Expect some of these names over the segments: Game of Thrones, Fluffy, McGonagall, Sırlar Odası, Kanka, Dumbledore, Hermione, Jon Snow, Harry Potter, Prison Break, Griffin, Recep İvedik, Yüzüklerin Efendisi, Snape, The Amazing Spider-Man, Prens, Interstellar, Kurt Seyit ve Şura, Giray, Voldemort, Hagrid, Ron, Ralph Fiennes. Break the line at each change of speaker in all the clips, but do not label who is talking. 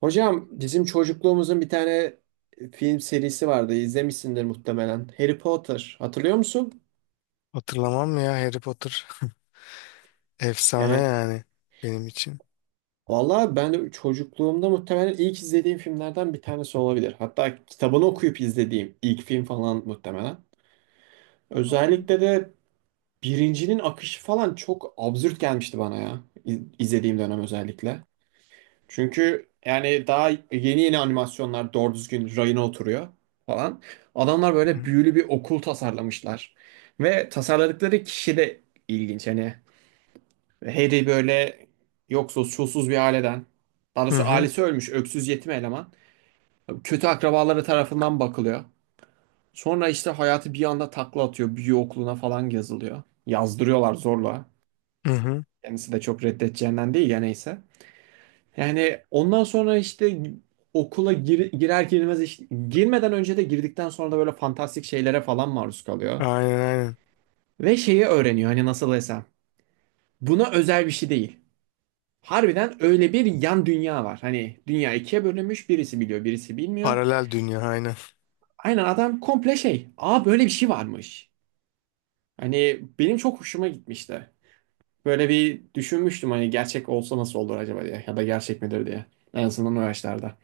Hocam, bizim çocukluğumuzun bir tane film serisi vardı. İzlemişsindir muhtemelen. Harry Potter. Hatırlıyor musun?
Hatırlamam mı ya Harry Potter? Efsane
Yani
yani benim için.
vallahi ben de çocukluğumda muhtemelen ilk izlediğim filmlerden bir tanesi olabilir. Hatta kitabını okuyup izlediğim ilk film falan muhtemelen.
Hı
Özellikle de birincinin akışı falan çok absürt gelmişti bana ya. İzlediğim dönem özellikle. Çünkü yani daha yeni yeni animasyonlar doğru düzgün rayına oturuyor falan. Adamlar böyle
hı.
büyülü bir okul tasarlamışlar. Ve tasarladıkları kişi de ilginç. Hani Harry böyle yoksuz, çulsuz bir aileden. Daha
Hı
doğrusu
hı.
ailesi ölmüş, öksüz yetim eleman. Kötü akrabaları tarafından bakılıyor. Sonra işte hayatı bir anda takla atıyor. Büyü okuluna falan yazılıyor. Yazdırıyorlar zorla.
Hı hı.
Kendisi de çok reddedeceğinden değil ya, neyse. Yani ondan sonra işte okula girer girmez işte, girmeden önce de girdikten sonra da böyle fantastik şeylere falan maruz kalıyor.
Aynen, aynen.
Ve şeyi öğreniyor, hani nasıl desem. Buna özel bir şey değil. Harbiden öyle bir yan dünya var. Hani dünya ikiye bölünmüş, birisi biliyor birisi bilmiyor.
Paralel dünya, aynen.
Aynen, adam komple şey. Aa, böyle bir şey varmış. Hani benim çok hoşuma gitmişti. Böyle bir düşünmüştüm, hani gerçek olsa nasıl olur acaba diye. Ya da gerçek midir diye. En azından o yaşlarda.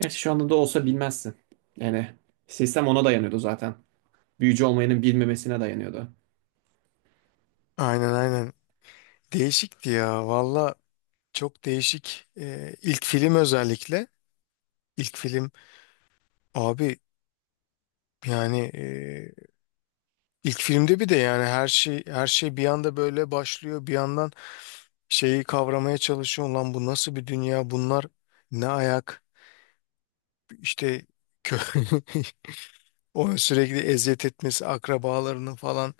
Gerçi şu anda da olsa bilmezsin. Yani sistem ona dayanıyordu zaten. Büyücü olmayanın bilmemesine dayanıyordu.
Aynen, aynen. Değişikti ya. Valla çok değişik. İlk film özellikle. İlk film, abi, yani ilk filmde bir de yani her şey bir anda böyle başlıyor. Bir yandan şeyi kavramaya çalışıyor. Lan, bu nasıl bir dünya? Bunlar ne ayak? İşte kö Onu sürekli eziyet etmesi, akrabalarının falan,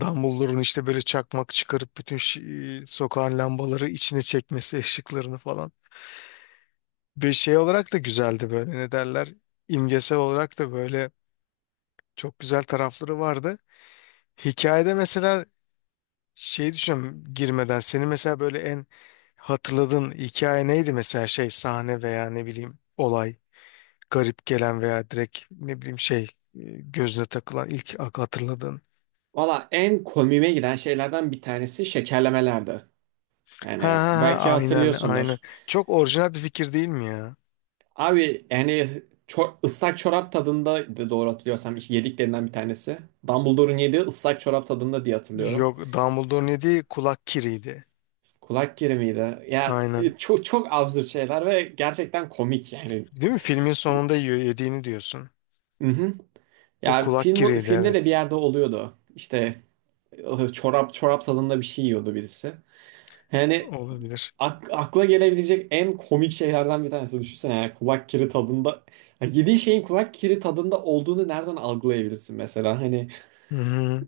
Dumbledore'un işte böyle çakmak çıkarıp bütün sokağın lambaları içine çekmesi, ışıklarını falan. Bir şey olarak da güzeldi, böyle ne derler, imgesel olarak da böyle çok güzel tarafları vardı. Hikayede mesela şey, düşünüyorum girmeden. Senin mesela böyle en hatırladığın hikaye neydi mesela, şey, sahne veya ne bileyim olay, garip gelen veya direkt ne bileyim şey, gözüne takılan ilk hatırladığın.
Valla en komiğime giden şeylerden bir tanesi şekerlemelerdi.
Ha,
Yani
ha, ha,
belki
aynen, aynen.
hatırlıyorsundur.
Çok orijinal bir fikir değil mi ya?
Abi yani ıslak çorap tadında, doğru hatırlıyorsam, yediklerinden bir tanesi. Dumbledore'un yediği ıslak çorap tadında diye hatırlıyorum.
Yok, Dumbledore ne diye, kulak kiriydi.
Kulak kiri miydi? Ya
Aynen.
çok çok absürt şeyler ve gerçekten komik yani.
Değil mi? Filmin sonunda yiyor, yediğini diyorsun.
Hı hı.
O
Ya
kulak
film,
kiriydi,
filmde
evet.
de bir yerde oluyordu. İşte çorap tadında bir şey yiyordu birisi. Yani
Olabilir.
akla gelebilecek en komik şeylerden bir tanesi. Düşünsene, yani kulak kiri tadında. Yani yediği şeyin kulak kiri tadında olduğunu nereden algılayabilirsin mesela? Hani
Hı hı.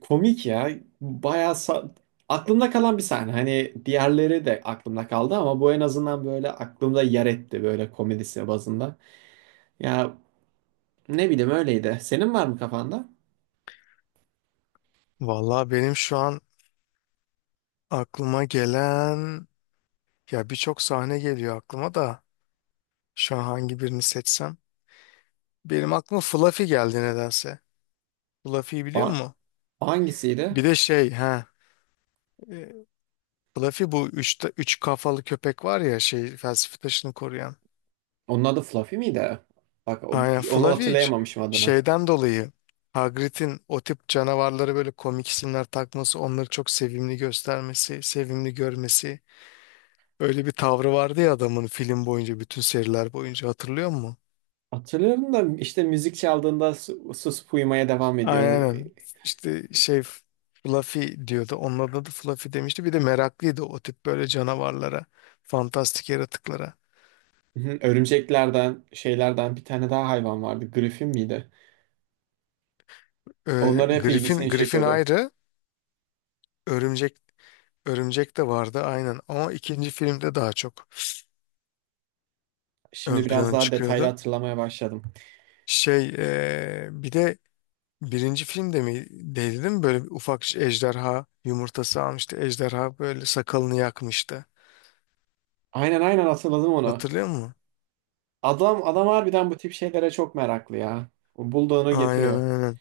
komik ya. Bayağı aklımda kalan bir sahne. Hani diğerleri de aklımda kaldı ama bu en azından böyle aklımda yer etti, böyle komedisi bazında. Ya ne bileyim, öyleydi. Senin var mı kafanda?
Vallahi benim şu an aklıma gelen, ya birçok sahne geliyor aklıma da şu an hangi birini seçsem. Benim aklıma Fluffy geldi nedense. Fluffy'yi biliyor
O-
musun?
Hangisiydi?
Bir de şey, e, Fluffy, bu üç kafalı köpek var ya, şey, felsefe taşını koruyan.
Onun adı Fluffy miydi? Bak,
Aynen,
onu
Flaviç
hatırlayamamışım adını.
şeyden dolayı, Hagrid'in o tip canavarlara böyle komik isimler takması, onları çok sevimli göstermesi, sevimli görmesi. Öyle bir tavrı vardı ya adamın, film boyunca, bütün seriler boyunca, hatırlıyor musun?
Hatırlıyorum da işte, müzik çaldığında susup uyumaya devam ediyor.
Aynen. İşte şey, Fluffy diyordu. Onun adı da Fluffy demişti. Bir de meraklıydı o tip böyle canavarlara, fantastik yaratıklara.
Hı, Örümceklerden, şeylerden bir tane daha hayvan vardı. Griffin miydi? Onların hep
Griffin,
ilgisini
Griffin
çekiyordu.
ayrı, örümcek örümcek de vardı aynen. Ama ikinci filmde daha çok ön
Şimdi biraz
plana
daha detaylı
çıkıyordu.
hatırlamaya başladım.
Şey, bir de birinci filmde mi değdi değil mi? Böyle bir ufak ejderha yumurtası almıştı. Ejderha böyle sakalını yakmıştı.
Aynen, aynen hatırladım onu.
Hatırlıyor musun?
Adam harbiden bu tip şeylere çok meraklı ya. O bulduğunu
Aynen,
getiriyor.
aynen.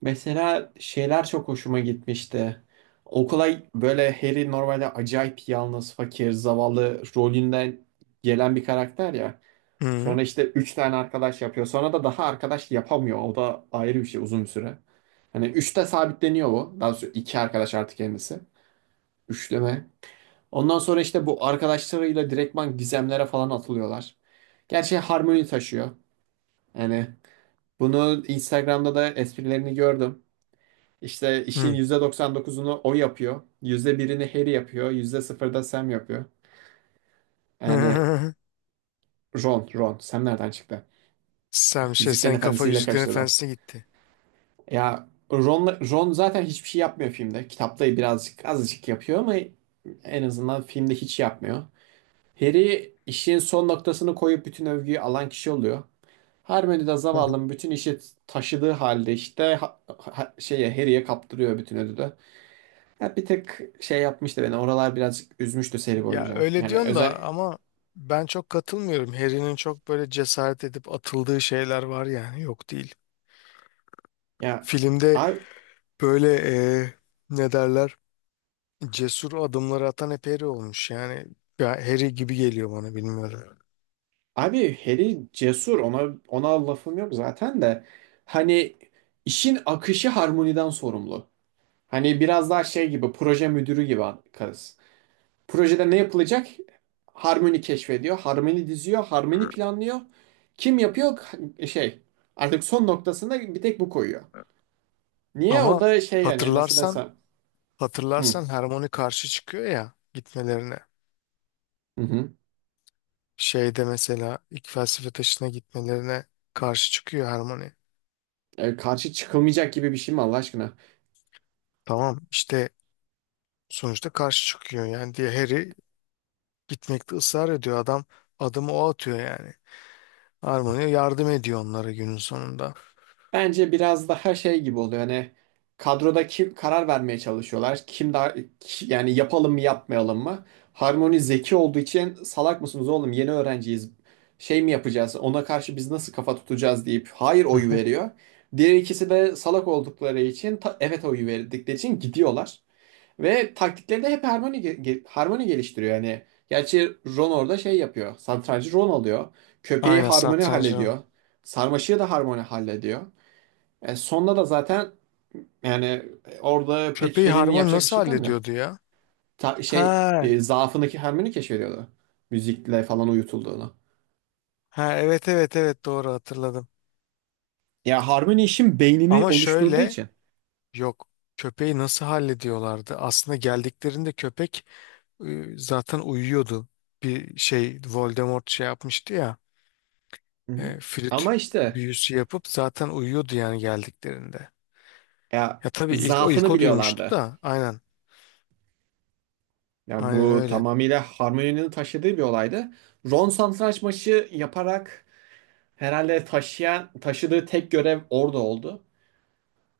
Mesela şeyler çok hoşuma gitmişti. Okula böyle Harry, normalde acayip yalnız, fakir, zavallı rolünden gelen bir karakter ya.
Hı
Sonra işte 3 tane arkadaş yapıyor. Sonra da daha arkadaş yapamıyor. O da ayrı bir şey, uzun bir süre. Hani üçte sabitleniyor bu. Daha sonra 2 arkadaş artık kendisi. Üçleme. Ondan sonra işte bu arkadaşlarıyla direktman gizemlere falan atılıyorlar. Gerçi Harmony taşıyor. Yani bunu Instagram'da da, esprilerini gördüm. İşte işin
hı.
%99'unu o yapıyor. %1'ini Harry yapıyor. %0'da Sam yapıyor. Yani Ron, Ron. Sam nereden çıktı?
Sam şey,
Yüzüklerin
sen kafa
Efendisi'yle
Yüzüklerin
kaçtı da.
Efendisi'ne gitti.
Ya Ron, Ron zaten hiçbir şey yapmıyor filmde. Kitapta birazcık azıcık yapıyor ama en azından filmde hiç yapmıyor. Harry işin son noktasını koyup bütün övgüyü alan kişi oluyor. Hermione de zavallının bütün işi taşıdığı halde işte şeye, Harry'e kaptırıyor bütün ödülü. Ya bir tek şey yapmıştı beni. Oralar birazcık üzmüştü seri
Ya
boyunca.
öyle
Yani
diyorsun
özel,
da ama ben çok katılmıyorum. Harry'nin çok böyle cesaret edip atıldığı şeyler var yani, yok değil.
ya
Filmde
abi,
böyle ne derler? Cesur adımları atan hep Harry olmuş. Yani ya, Harry gibi geliyor bana, bilmiyorum.
Harry cesur, ona lafım yok zaten de, hani işin akışı harmoniden sorumlu. Hani biraz daha şey gibi, proje müdürü gibi kız. Projede ne yapılacak? Harmony keşfediyor, Harmony diziyor, Harmony planlıyor. Kim yapıyor? Şey, artık son noktasında bir tek bu koyuyor. Niye? O
Ama
da şey, yani nasıl
hatırlarsan
desem. Hı,
hatırlarsan Hermione karşı çıkıyor ya gitmelerine.
hı, hı.
Şeyde mesela ilk felsefe taşına gitmelerine karşı çıkıyor Hermione.
E, karşı çıkılmayacak gibi bir şey mi Allah aşkına?
Tamam işte, sonuçta karşı çıkıyor yani diye, Harry gitmekte ısrar ediyor. Adam, adımı o atıyor yani. Hermione yardım ediyor onlara günün sonunda.
Bence biraz daha şey gibi oluyor, hani kadroda kim karar vermeye çalışıyorlar. Kim daha yani, yapalım mı yapmayalım mı? Harmony zeki olduğu için, salak mısınız oğlum, yeni öğrenciyiz. Şey mi yapacağız, ona karşı biz nasıl kafa tutacağız deyip hayır
Hı.
oyu veriyor. Diğer ikisi de salak oldukları için, evet oyu verdikleri için gidiyorlar. Ve taktikleri de hep Harmony, Harmony geliştiriyor yani. Gerçi Ron orada şey yapıyor. Satrancı Ron alıyor. Köpeği
Aynen,
Harmony
satrancı. O.
hallediyor. Sarmaşığı da Harmony hallediyor. E, sonda da zaten, yani orada pek
Köpeği
Harry'nin
Harmony
yapacak bir
nasıl
şey kalmıyor.
hallediyordu ya?
Şey
Ha,
zaafındaki Hermione keşfediyordu. Müzikle falan uyutulduğunu.
ha, evet, evet, evet, doğru hatırladım.
Ya Hermione işin beynini
Ama
oluşturduğu
şöyle,
için.
yok, köpeği nasıl hallediyorlardı? Aslında geldiklerinde köpek, zaten uyuyordu. Bir şey, Voldemort şey yapmıştı ya,
Hı hı.
flüt
Ama işte
büyüsü yapıp zaten uyuyordu yani geldiklerinde.
ya,
Ya tabii ilk o ilk
zaafını
o duymuştu
biliyorlardı.
da aynen,
Ya
aynen
bu
öyle.
tamamıyla Hermione'nin taşıdığı bir olaydı. Ron satranç maçı yaparak herhalde, taşıdığı tek görev orada oldu.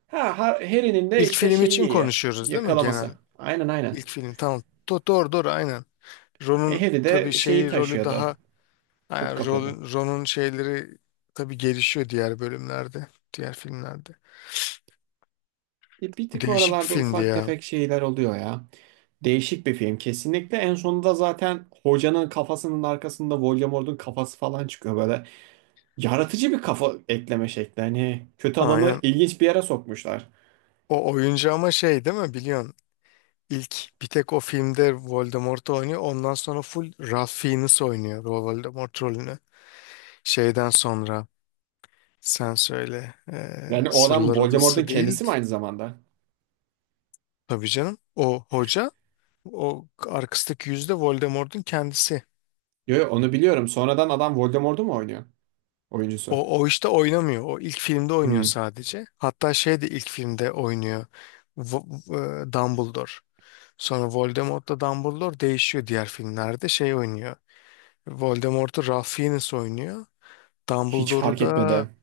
Ha, Harry'nin de
İlk
işte
film
şeyi
için
iyi.
konuşuyoruz değil mi genel?
Yakalaması. Aynen, aynen.
İlk film, tamam. Doğru doğru aynen.
E,
Ron'un
Harry
tabii
de şeyi
şeyi, rolü
taşıyordu.
daha,
Top
yani
kapıyordu.
rol, Ron'un şeyleri tabii gelişiyor diğer bölümlerde, diğer filmlerde.
E, bir tık
Değişik bir
oralarda
filmdi
ufak
ya.
tefek şeyler oluyor ya. Değişik bir film kesinlikle. En sonunda zaten hocanın kafasının arkasında Voldemort'un kafası falan çıkıyor böyle. Yaratıcı bir kafa ekleme şekli. Hani kötü adamı
Aynen.
ilginç bir yere sokmuşlar.
O oyuncu ama şey değil mi, biliyorsun? İlk bir tek o filmde Voldemort oynuyor. Ondan sonra full Ralph Fiennes oynuyor o Voldemort rolünü. Şeyden sonra, sen söyle.
Yani o adam
Sırlar
Voldemort'un
Odası değil,
kendisi mi aynı zamanda?
tabii canım. O hoca, o arkasındaki yüzde Voldemort'un kendisi.
Yo, yo, onu biliyorum. Sonradan adam Voldemort'u mu oynuyor? Oyuncusu.
O, o işte oynamıyor. O ilk filmde oynuyor
Hmm,
sadece. Hatta şey de ilk filmde oynuyor. Dumbledore. Sonra Voldemort'la Dumbledore değişiyor diğer filmlerde. Şey oynuyor. Voldemort'u Ralph Fiennes oynuyor.
hiç fark
Dumbledore'da
etmedi.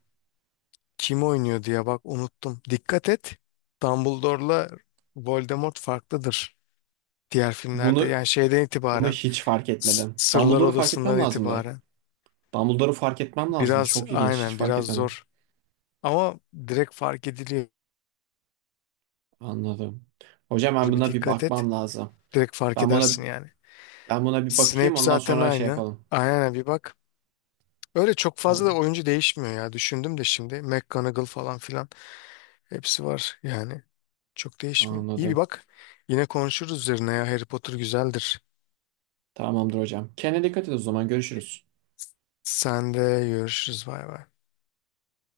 kim oynuyor diye, bak, unuttum. Dikkat et. Dumbledore'la Voldemort farklıdır diğer filmlerde.
Bunu
Yani şeyden
Bunu
itibaren,
hiç fark etmedim.
Sırlar
Dumbledore'u fark etmem
Odası'ndan
lazımdı.
itibaren
Dumbledore'u fark etmem lazımdı.
biraz,
Çok ilginç. Hiç
aynen,
fark
biraz
etmedim.
zor. Ama direkt fark ediliyor.
Anladım. Hocam, ben
Böyle bir
buna bir
dikkat et.
bakmam lazım.
Direkt fark
Ben buna
edersin yani.
ben buna bir
Snape
bakayım, ondan
zaten
sonra şey
aynı.
yapalım.
Aynen, bir bak. Öyle çok fazla da
Tamam.
oyuncu değişmiyor ya. Düşündüm de şimdi. McGonagall falan filan, hepsi var yani. Çok değişmiyor. İyi bir
Anladım.
bak. Yine konuşuruz üzerine ya. Harry Potter güzeldir.
Tamamdır hocam. Kendine dikkat et o zaman. Görüşürüz.
Sen de, görüşürüz. Bay bay.